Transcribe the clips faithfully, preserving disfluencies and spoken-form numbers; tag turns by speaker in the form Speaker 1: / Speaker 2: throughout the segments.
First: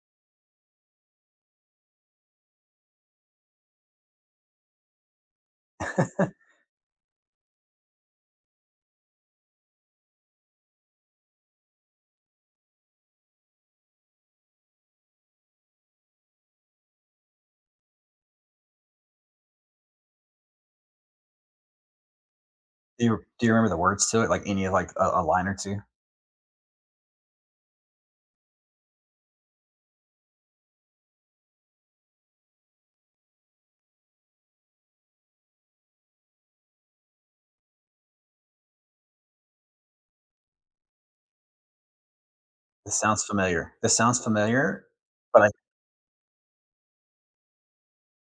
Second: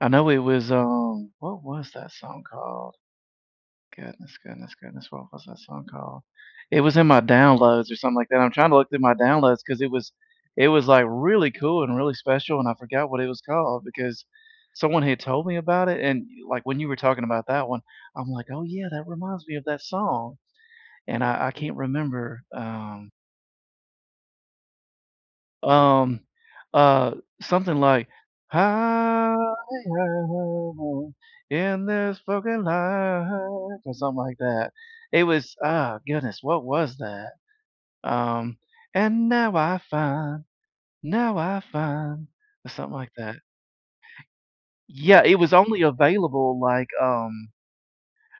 Speaker 1: I know it was, um What was that song called? Goodness, goodness, goodness. What was that song called? It was in my downloads or something like that. I'm trying to look through my downloads, 'cause it was it was, like, really cool and really special, and I forgot what it was called, because someone had told me about it, and, y like, when you were talking about that one, I'm like, "Oh, yeah. That reminds me of that song." And I I can't remember,
Speaker 2: Do
Speaker 1: um
Speaker 2: you do you remember the words to it? Like, any, like, a a line or two?
Speaker 1: Um, uh, something like, Higher in this fucking life, or something like that. It was uh, goodness. What was that? Um, And now I find, now I find, or something
Speaker 2: This
Speaker 1: like
Speaker 2: sounds
Speaker 1: that.
Speaker 2: familiar. This sounds familiar,
Speaker 1: Yeah. It
Speaker 2: but I
Speaker 1: was only available, like, um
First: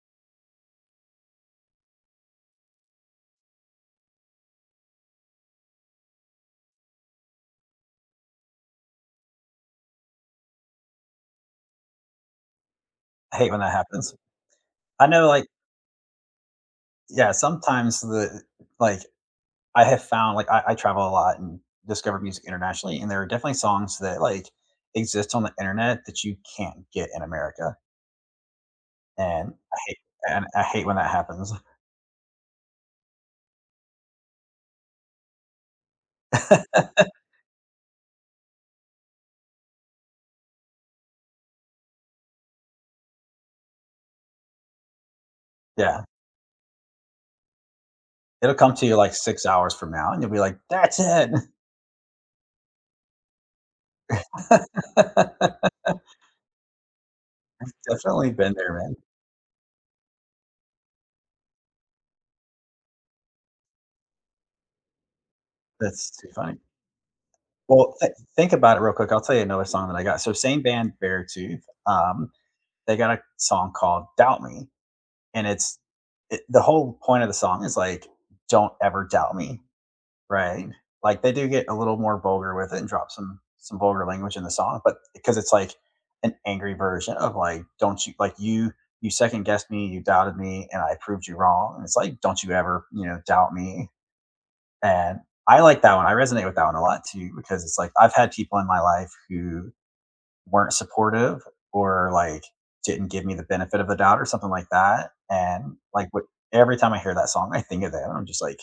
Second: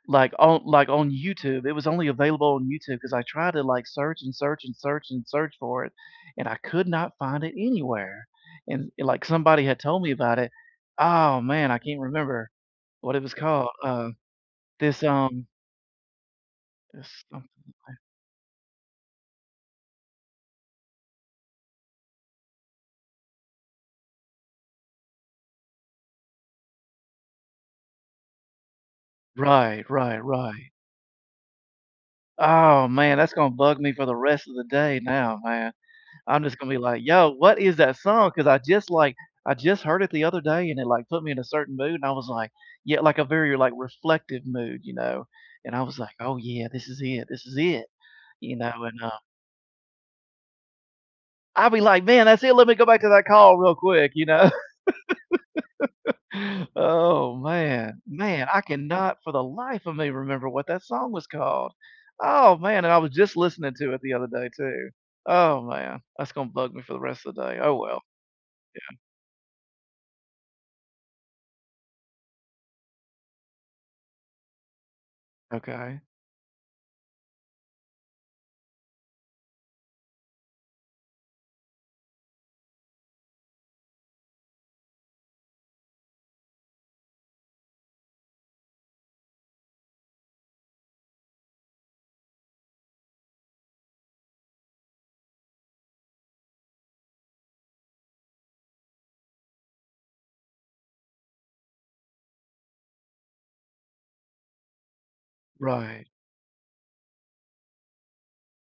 Speaker 1: like, on, like, on YouTube. It was only available on YouTube, 'cause I tried to, like, search, and search, and search, and search for it, and I could not find it anywhere. And and, like, somebody had told me about it. Oh, man. I can't remember what it was
Speaker 2: I hate when
Speaker 1: called.
Speaker 2: that
Speaker 1: Uh,
Speaker 2: happens.
Speaker 1: this,
Speaker 2: I know,
Speaker 1: um
Speaker 2: like
Speaker 1: This
Speaker 2: Yeah,
Speaker 1: something [unintelligible]
Speaker 2: sometimes the like, I have found like, I I travel a lot and discover music internationally, and there are definitely songs that like exist on the internet that you can't get in America. And I
Speaker 1: Right,
Speaker 2: hate
Speaker 1: right,
Speaker 2: and I
Speaker 1: right.
Speaker 2: hate when that happens.
Speaker 1: Oh, man. That's gonna bug me for the rest of the day now, man. I'm just gonna be like, "Yo. What is that song?" 'Cause I just, like, I just heard it the other day, and it, like, put me in a certain mood and I was like Yeah, like a very, like, reflective mood, you know, and I was
Speaker 2: Yeah.
Speaker 1: like, "Oh, yeah. This is it. This is it!"
Speaker 2: It'll
Speaker 1: you
Speaker 2: come
Speaker 1: know,
Speaker 2: to you,
Speaker 1: and, uh
Speaker 2: like, six hours from now and you'll be like, "That's it!"
Speaker 1: I'll be like, "Man, that's it. Let me go back to that call, real quick," you know? Oh,
Speaker 2: I've
Speaker 1: man.
Speaker 2: definitely
Speaker 1: Man,
Speaker 2: been
Speaker 1: I
Speaker 2: there, man.
Speaker 1: cannot for the life of me remember what that song was called. Oh, man. And I was just listening to it the other day too. Oh, man.
Speaker 2: That's too
Speaker 1: That's gonna
Speaker 2: funny.
Speaker 1: bug me for the rest of the day. Oh,
Speaker 2: Well,
Speaker 1: well.
Speaker 2: thi think about it real
Speaker 1: Yeah.
Speaker 2: quick. I'll tell you another song that I got. So same band, Beartooth, um, they got a song called Doubt Me. And it's
Speaker 1: Okay.
Speaker 2: i the whole point of the song is like, "Don't ever doubt me," right? Like they do get a little more vulgar with it and drop some some vulgar language in the song. But 'cause it's like an angry version of like, "Don't you like you you second guessed me, you doubted me, and I proved you wrong." And it's like, "Don't you ever," you know, "doubt me." And, I like that one. I resonate with that one a lot too, because it's like, I've had people in my life who weren't supportive, or like, didn't give me the benefit of a doubt or something like that. And,
Speaker 1: Right.
Speaker 2: like but every time I hear that song, I think of them, I'm just like,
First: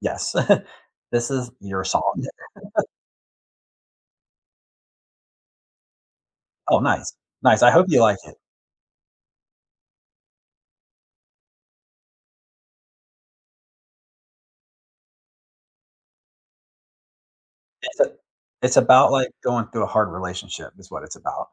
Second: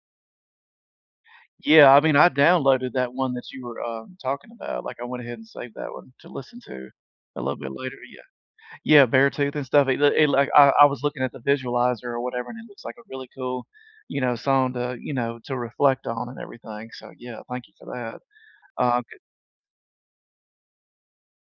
Speaker 2: "Yes. This is your
Speaker 1: Yeah. I
Speaker 2: song."
Speaker 1: mean, I downloaded that one that you were, um, talking about. Like, I went ahead and saved that one to listen
Speaker 2: Oh,
Speaker 1: to
Speaker 2: nice.
Speaker 1: a little
Speaker 2: Nice.
Speaker 1: bit
Speaker 2: I hope
Speaker 1: later.
Speaker 2: you like
Speaker 1: Yeah.
Speaker 2: it.
Speaker 1: Yeah, Beartooth and stuff, it l it, like, I I was looking at the visualizer or whatever, and it looks like a really cool, you know, song to, you know, to reflect on and everything. So, yeah, thank you for
Speaker 2: It's a
Speaker 1: that.
Speaker 2: it's
Speaker 1: Um,
Speaker 2: about,
Speaker 1: g
Speaker 2: like, going through a hard relationship, is what it's about.